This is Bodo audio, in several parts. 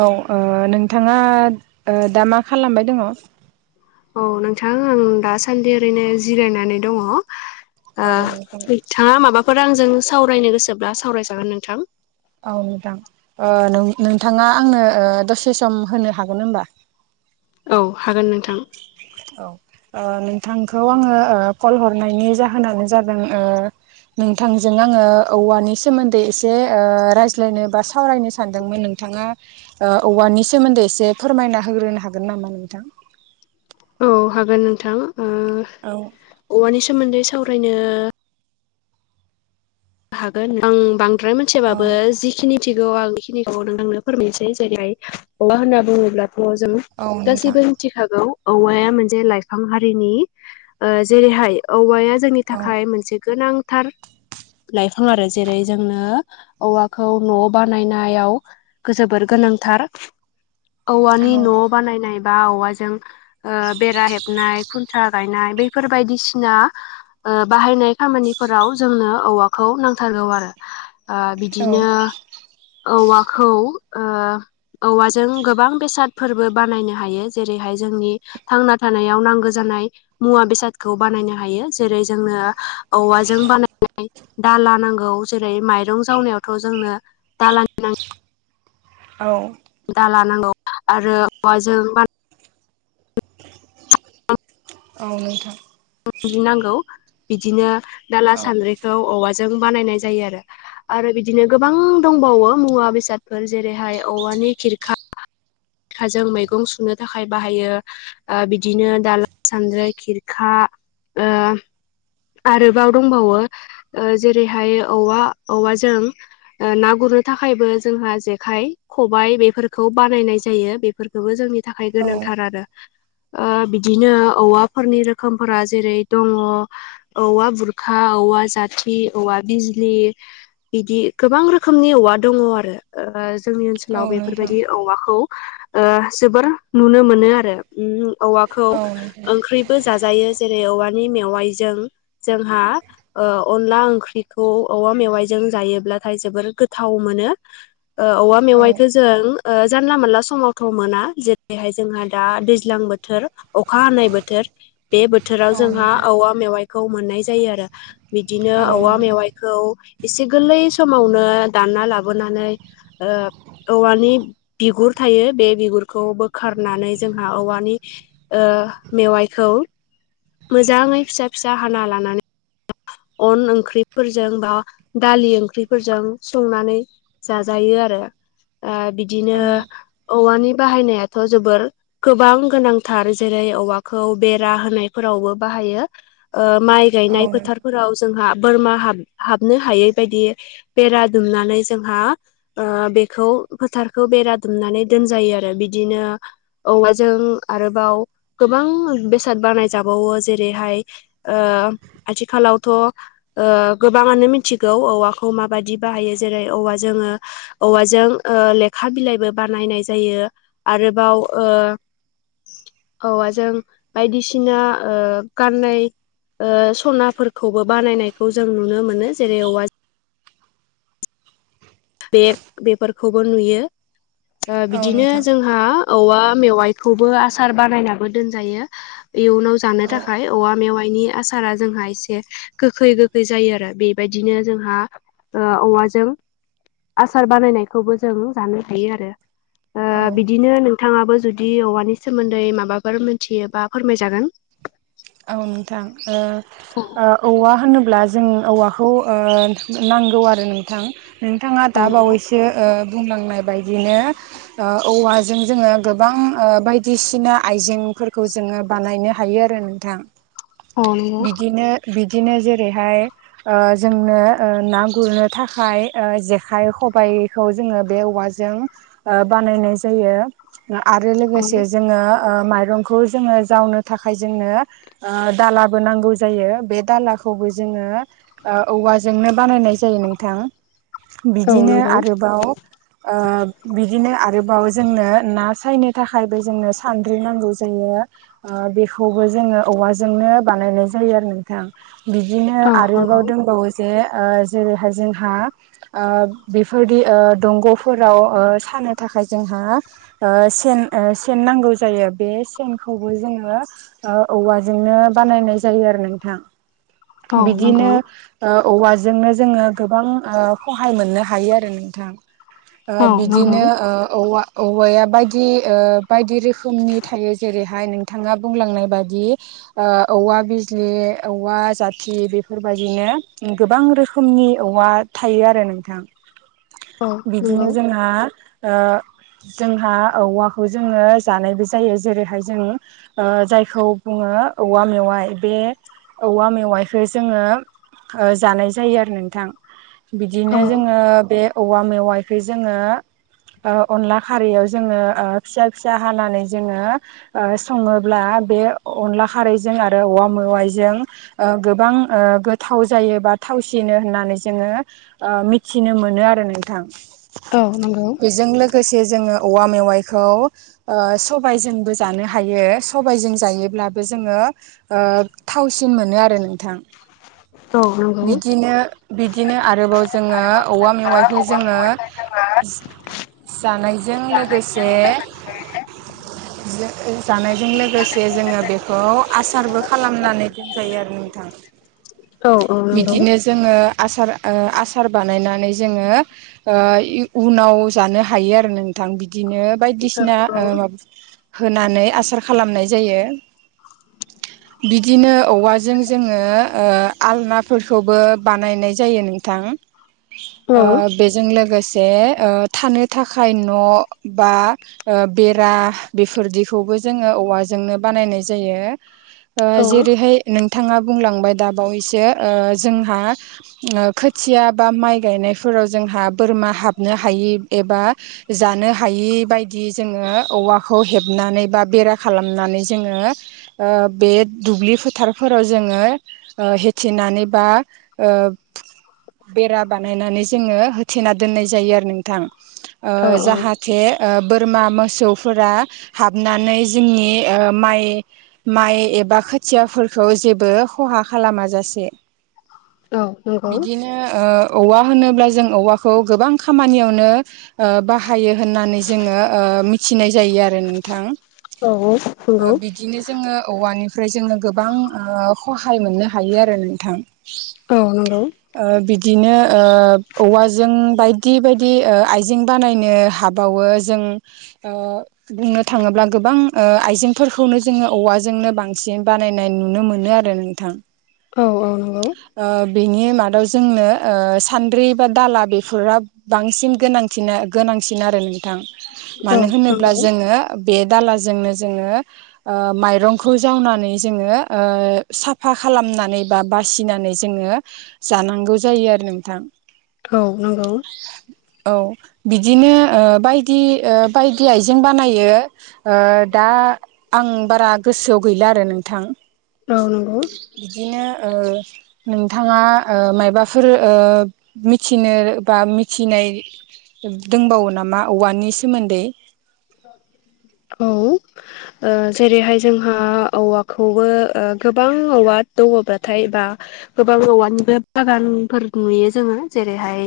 औ नोंथाङा दा मा खालामबाय दङ औ नोंथां आं दासान्दि ओरैनो जिरायनानै दङ औ ओ नोंथां। थाङा माबाफोर आंजों सावरायनो गोसोब्ला सावरायजागोन नोंथां। औ मेदाम ओ नोंथाङा आंनो ओ दसे सम होनो हागोन होमबा औ हागोन नोंथां। औ ओ नोंथांखौ आङो ओ कल हरनायनि जाहोनानो जादों ओ नोंथांजों आङो औवानि सोमोन्दै एसे ओ रायज्लायनो बा सावरायनो सानदोंमोन नों नोंथाङा ओ औवानि सोमोन्दै एसे फोरमायना होग्रोनो हागोन नामा नोंथां। औ हागोन नोंथां ओ औ। औवानि सोमोन्दै सावरायनो हागोन आं बांद्राय औ मिथियाबाबो जि खिनिथिगौ आं बेखिनिखौ नोंथांनो फोरमायनोसै जेरैहाय औवा होनना बुङोब्लाथ' जों औ नोंथां गासैबो मिथिखागौ औवाया मोनसे लाइफां हारिनि ओ जेरैहाय औवाया जोंनि औ थाखाय मोनसे गोनांथार लाइफां आरो जेरै जोंनो औवाखौ न' बानायनायाव जोबोर गोनांथार औ औवानि न' बानायनाय बा औवाजों ओ बेरा हेबनाय खुन्थ्रा गायनाय बैफोर बायदिसिना ओ बाहायनाय खामानिफोराव जोंनो औवा खौ नांथारगौ आरो ओ औ बिदिनो औवाखौ ओ औवाजों गोबां बेसादफोरबो बानायनो हायो जेरैहाय जोंनि थांना थानायाव नांगौ जानाय मुवा बेसादखौ बानायनो हायो जेरै जोंनो औवाजों बानाय दाला नांगौ जेरै माइरं जावनायावथ' जोंनो दालानि नांगौ औ। दाला नांगौ आरो औवाजों बा औ नोंथां। सग्रिनांगौ बिदिनो दाला औ सान्द्रिखौ औवाजों बानायनाय जायो आरो। आरो बिदिनो गोबां दंबावो मुवा बेसादफोर जेरैहाय औवानि खिरखा ओमफ्राय जों मैगं सुनो थाखाय बाहायो। ओ बिदिनो दाला, सानद्राय, खिरखा ओ आरोबाव दंबावो जेरैहाय औवा औवाजों ओ ना गुरनो थाखायबो जोंहा जेखाय - खबाइ बेफोरखौ बानायनाय जायो। बेफोरखौबो जोंनि थाखाय औ गोनांथार आरो ओ बिदिनो औवाफोरनि रोखोम फोरा जेरै दङ औवा बुरखा, औवा जाथि, औवा बिजलि बिदि गोबां रोखोमनि औवा दङ आरो। जोंनि औ ओनसोलाव नोंथां बेफोरबायदि औवाखौ ओ जोबोर नुनो मोनो। आरो औवाखौ औ नोंथां ओंख्रिबो जाजायो जेरै औवानि मेवाइजों जोंहा अनला ओंख्रिखौ औवा मेवाइजों जायोब्लाथाय जोबोर गोथाव मोनो। ओ औवा औ मेवायखौ जों ओ जानला मोनानला समावथ' मोना जेरैहाय जोंहा दा दैज्लां बोथोर अखा हानाय बोथोर बे बोथोर बोथोराव औ जोंहा नोंथां औवा मेवाइखौ मोननाय जायो आरो बिदिनो औ औवा मेवाइ खौ इसे गोरलै समावनो दानना लाबोनानै ओ औवानि बिगुर थायो बे बिगुरखौ बोखारनानै जोंहा औवानि ओ मेवाइखौ मोजाङै फिसा फिसा हाना लानानै अन ओंख्रिफोरजों बा दालि ओंख्रिफोरजों संनानै जाजायो आरो ओ बि बिदिनो औ औवानि बाहायनायाथ' जोबोर गोबां गोनांथार जेरै औवाखौ बे बा होनाय फोरावबो माइ औ गनाय फोथा फोराव जोंहा बोरमााब हाबनो हायै बायदि बेरा दुमनानै जोंहा ओ बेखौ फोथारखौ बेरा दुमनानै दोनजायो आरो बिदिनो औवाजों आरोबाव गोबां बे बेसाद बारानाय जाबावो जेरैहाय ओ आथिखालावथ' ओ गोबाङानो मिथिगौ औवाखौ माबाददि बाहायो जेरै औवा जोङो औवाजों ओ लेखा बिलाइबो बानायनाय जायो आरोबाव ओ औवाजों बायदिसिना ओ गाननाय ओ सनाफोरखौबो बानायनायखौ जों नुनो मोनो जेरै औवा बेग बेफोरखौबो नुयो ओ औ बिदिनो नोंथां जों हा औवा मेवाइखौबो आसार बानायनाबो दोनजायो इयुनाव जानो औ थाखाय औवा मेवाइनि आसारा जोंहा एसे गोखै -गोखै जायो आरो बेबायदिनो जोंहा ओ औवाजों आसार बानायनायखौबो जों जानो हायो आरो। ओ औ बिदिनो नोंथाङाबो जुदि औवानि सोमोन्दै माबाफोर मोनथियोबा फोरमायजागोन औ नोंथां ओ औ ओ औवा होनोब्ला जों औवाखौ ओ नांगौ आरो नोंथां नोंथाङा दा नंगौ बावैसो ओ बुंलांनाय बायदिनो औवाजों जोङो गोबां बायदिसिना आइजेंफोरखौ जोङो बानायनो हायो आरो थां औ नंगौ बिदिनो बिदिनो जेरैहाय ओ जोंनो ओ ना गुरनो थाखाय ओ जेखाइ खबाइ खौ जोङो बे औवाजों बानायनाय जायो आरो लोगोसे जोङो ओ माइरंखौ जोङो जावनो थाखाय जोंनो ओ दाला नांगौ जायो बे दालाखौबो जोङो ओ औवाजोंनो बानायनाय जायो नोंथां औ बिदिनो नंगौ। आरोबाव ओ बिदिनो आरोबाव जोंनो ना सायनो थाखायबो जोंनो सानद्रि नांगौ जायो। बेखौबो जोङो औवाजोंनो बानायनाय जायो आरो नोंथां बिदिनो आरोबाव दंबावो जे ओ जेरैहाय जोंहा बेफोरदि दंग'फोराव सानो थाखाय जोंहा ओ सेन ओ सेन नांगौ जायो बे सेनखौबो जोङो ओ औवाजोंनो बानायनाय जायो आरो नोंथां औ बिदिनो नंगौ औवाजोंनो जोङो गोबां सहाय मोननो हायो आरो नोंथां औ नंगौ बिदिनो औवा औवाया बायदि बायदि रोखोमनि थायो जेरैहाय नोंथाङा बुंलांनाय बायदि औवा बिजलि औवा जाथि बेफोरबायदिनो गोबां रोखोमनि औवा थायो आरो नोंथां औ बिदिनो नंगौ। जोंहा ओ जोंहा औवाखौ जोङो जानायबो जायो जेरैहाय जों जायखौ बुङो औवा मेवाइ बे औवा मेवाइखौ जोङो जानाय जायो आरो नोंथां औ नंगौ। औ बिदिनो जोङो बे औवा मेवायखै जोङो ओ अनला खारैयाव जोङो ओ फिसा फिसा हानानै जोङो सङोब्ला बे अनला खारैजों आरो औवा मेवाइजों गोबां गोथाव जायो बा थावसिनो होननानै जोङो ओ मिथिनो मोनो आरो नोंथां औ नंगौ बेजों लोगोसे जोङो औवा मेवाइखौ सबायजोंबो जानो हायो सबजों जायोब्लाबो बेखौ जोङो थावसिन मोनो आरो नोंथां औ नंगौ। बि‌दिनो बिदिनो आरोबाव जों जोङो औवा मेवाइखौ जोङो जानायजों लोगोसे जानायजों लोगोसे जोङो बे खौ आसारबो खालामनानै दोनजायो आरो नोंथां औ औ नंगौ बिदिनो जो जोङो आसार आसार बानायनानै जोङो उनाव जानो हायो आरो नोंथां बिदिनो औ बायदिसिना ओ होनानै आसार खालामनाय जायो बिदिनो औवाजों जोङो आलनाफोरखौबो बानायनाय जायो नोंथां औ [inaudible] बेजों लोगोसे थानो थाखाय न' बा बेरा बेफोरदिखौबो जोङो औवाजोंनो बानायनाय जायो औ जेरैहाय नोंथाङा बुंलांबाय द बावैसो जोंहा ओ खोथिया बा माइ गायनायफोराव जोंहा बोरमा हाबनो हायि एबा जानो हायि बादि जोङो औवाखौ हेबनानै बा बेरा खालामनानै जोङो बे दुब्लि फोथारफोराव जोङो होेथिनानै बा ओ बेरा बानायनानै जोङो होथेना दोननाय जायो आरो नोंथां ओ औ जाहाथे बोरमा मोसौफोरा हाबनानै जोंनि माइ माइ एबा खोथियाफोरखौ जेबो खहा खालामाजासे औ नंगौ औवा होनोब्ला जों औवाखौ गोबां खामानियावनो बाहायो होननानै जोङो ओ मिथिनाय जायो आरो नोंथां औ ओ नंगौ बिदिनो जोङो औवानिफ्राय जोङो गोबां खहाय मोननो हायो आरो नोंथां। औ नंगौ बिदिनो ओ औवाजों बायदि बायदि आइजें बानायनो हाब बावो जों बुंनो थाङोबा गोबां आइजें खौनो जोङो औवाजोंनो बांसिन बानायनाय नुनो मोनो आरो नोंथां। औ औ नंगौ ओ बिनि मादाव जोंनो सान्द्रि बा दाला बेफोराव बांसिन गोनांथिन गोनांसिन आरो नोंथां मानो होनोब्ला जोङो बे दालाजोंनो जोङो ओ माइरंखौ जावनानै जोङो ओ साफा खालामनानै बा बासिनानै जोङो जानांगौ जायो आरो नोंथां। औ नंगौ औ बिदिनो ओ बायदि ओ बायदि आइजें बानायो। ओ दा आं बारा गोसोआव गैला आरो नोंथां। औ नंगौ बिदिनो ओ नोंथाङा ओ मायबाफोर ओ मिथिनो बा मिथिनाय दोंबावो नामा औवानि सोमोन्दै औ जेरैहाय जोंहा औवाखौबो ओ गोबां औवा दङब्लाथाय बा गोबां औवानिबो बागानफोर नुयो जोङो जेरैहाय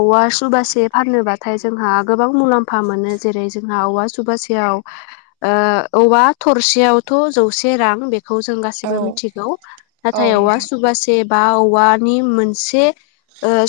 औवा सुबासे फानोबाथाय जोंहा गोबां मुलाम्फा मोनो जेरै जोंहा औवा सुबासेयाव ओ औवा थरसेयावथ' जौसे रां बेखौ जों गा औ गासिबो मिथिगौ औ नाथाय औवा नोंथां सुबासे बा औवानि मोनसे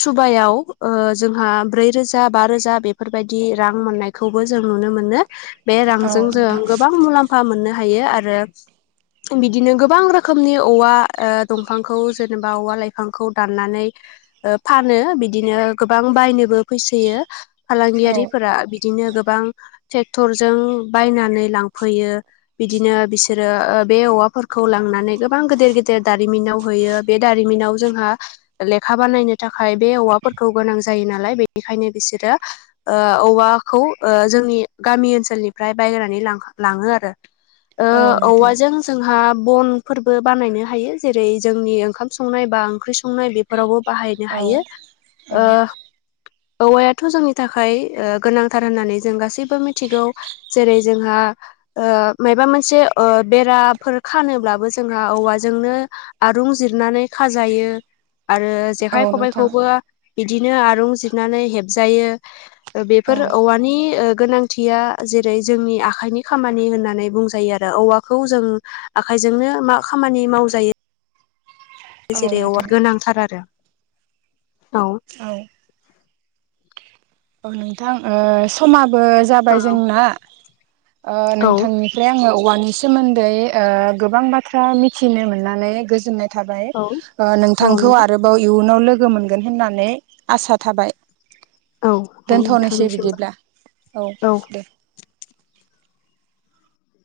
सुबायाव जोंहा ब्रै रोजा बा रोजा बेफोरबायदि रां मोननायखौबो जों नुनो मोनो बे औ रांजों जों नोंथां गोबां मुलाम्फा मोननो हायो आरो बिदिनो गोबां रोखोमनि औवा दंफांखौ जेनेबा औवा लाइफांखौ दाननानै फानो बिदिनो गोबां बायनोबो फैसोयो औ फालांगियारिफोरा बिदिनो गोबां ट्रेक्टरजों बायनानै लांफैयो बिदिनो बिसोरो बे औवाफोरखौ लांनानै गोबां गेदेर गेदेर दारिमिनाव होयो बे दारिमिनाव जोंहा लेखा बानायनो थाखाय बे औवाफोरखौ गोनां जायो नालाय बेनिखायनो बिसोरो ओ औवाखौ जोंनि गामि ओनसोलनिफ्राय बाय्रनानै लाङो आरो ओ औ नोंथां औवाजों जोंहा बनफोरबो बानायनो हायो जेरै जोंनि ओंखाम संनाय बा ओंख्रि संनाय बे फोरावबो बाहायनो औ हायो औ ओ औवायाथ' जोंनि थाखाय ओ गोनांथार। होननानै जों गासैबो मिथिगौ जेरै जोंहा ओ माबा मोनसे बेराफोर खानोब्लाबो जोंहा औवाजोंनो आरुं जिरनानै खाजायो आरो जेखाइ औ नोंथां खबाइखौबो बिदिनो आरुं जिरनानै हेबजायो औ बेफोर मानि ओ गोनांथिया जेरै जोंनि आखाइनि खामानि होननानै बुंजायो आरो औवाखौ जों आखाइजोंनो मा खामानि मावजायो जेरै औ गोनांथार आरो औ औ औ नोंथां ओ समाबो जाबाय औ जोंना ओ नोंथांनि फ्राय आङो औवानि सोमोन्द ओ गोबां बाथ्रा मिथिनो मोननानै गोजोननाय थाबाय औ औ नोंथांखौ नंगौ आरोबाव इयुनाव लोगो मोनगोन होननानै आसा थाबाय औ औ दोनथ'नोसै नोंथांनिसिमबो बिदिब्ला औ दे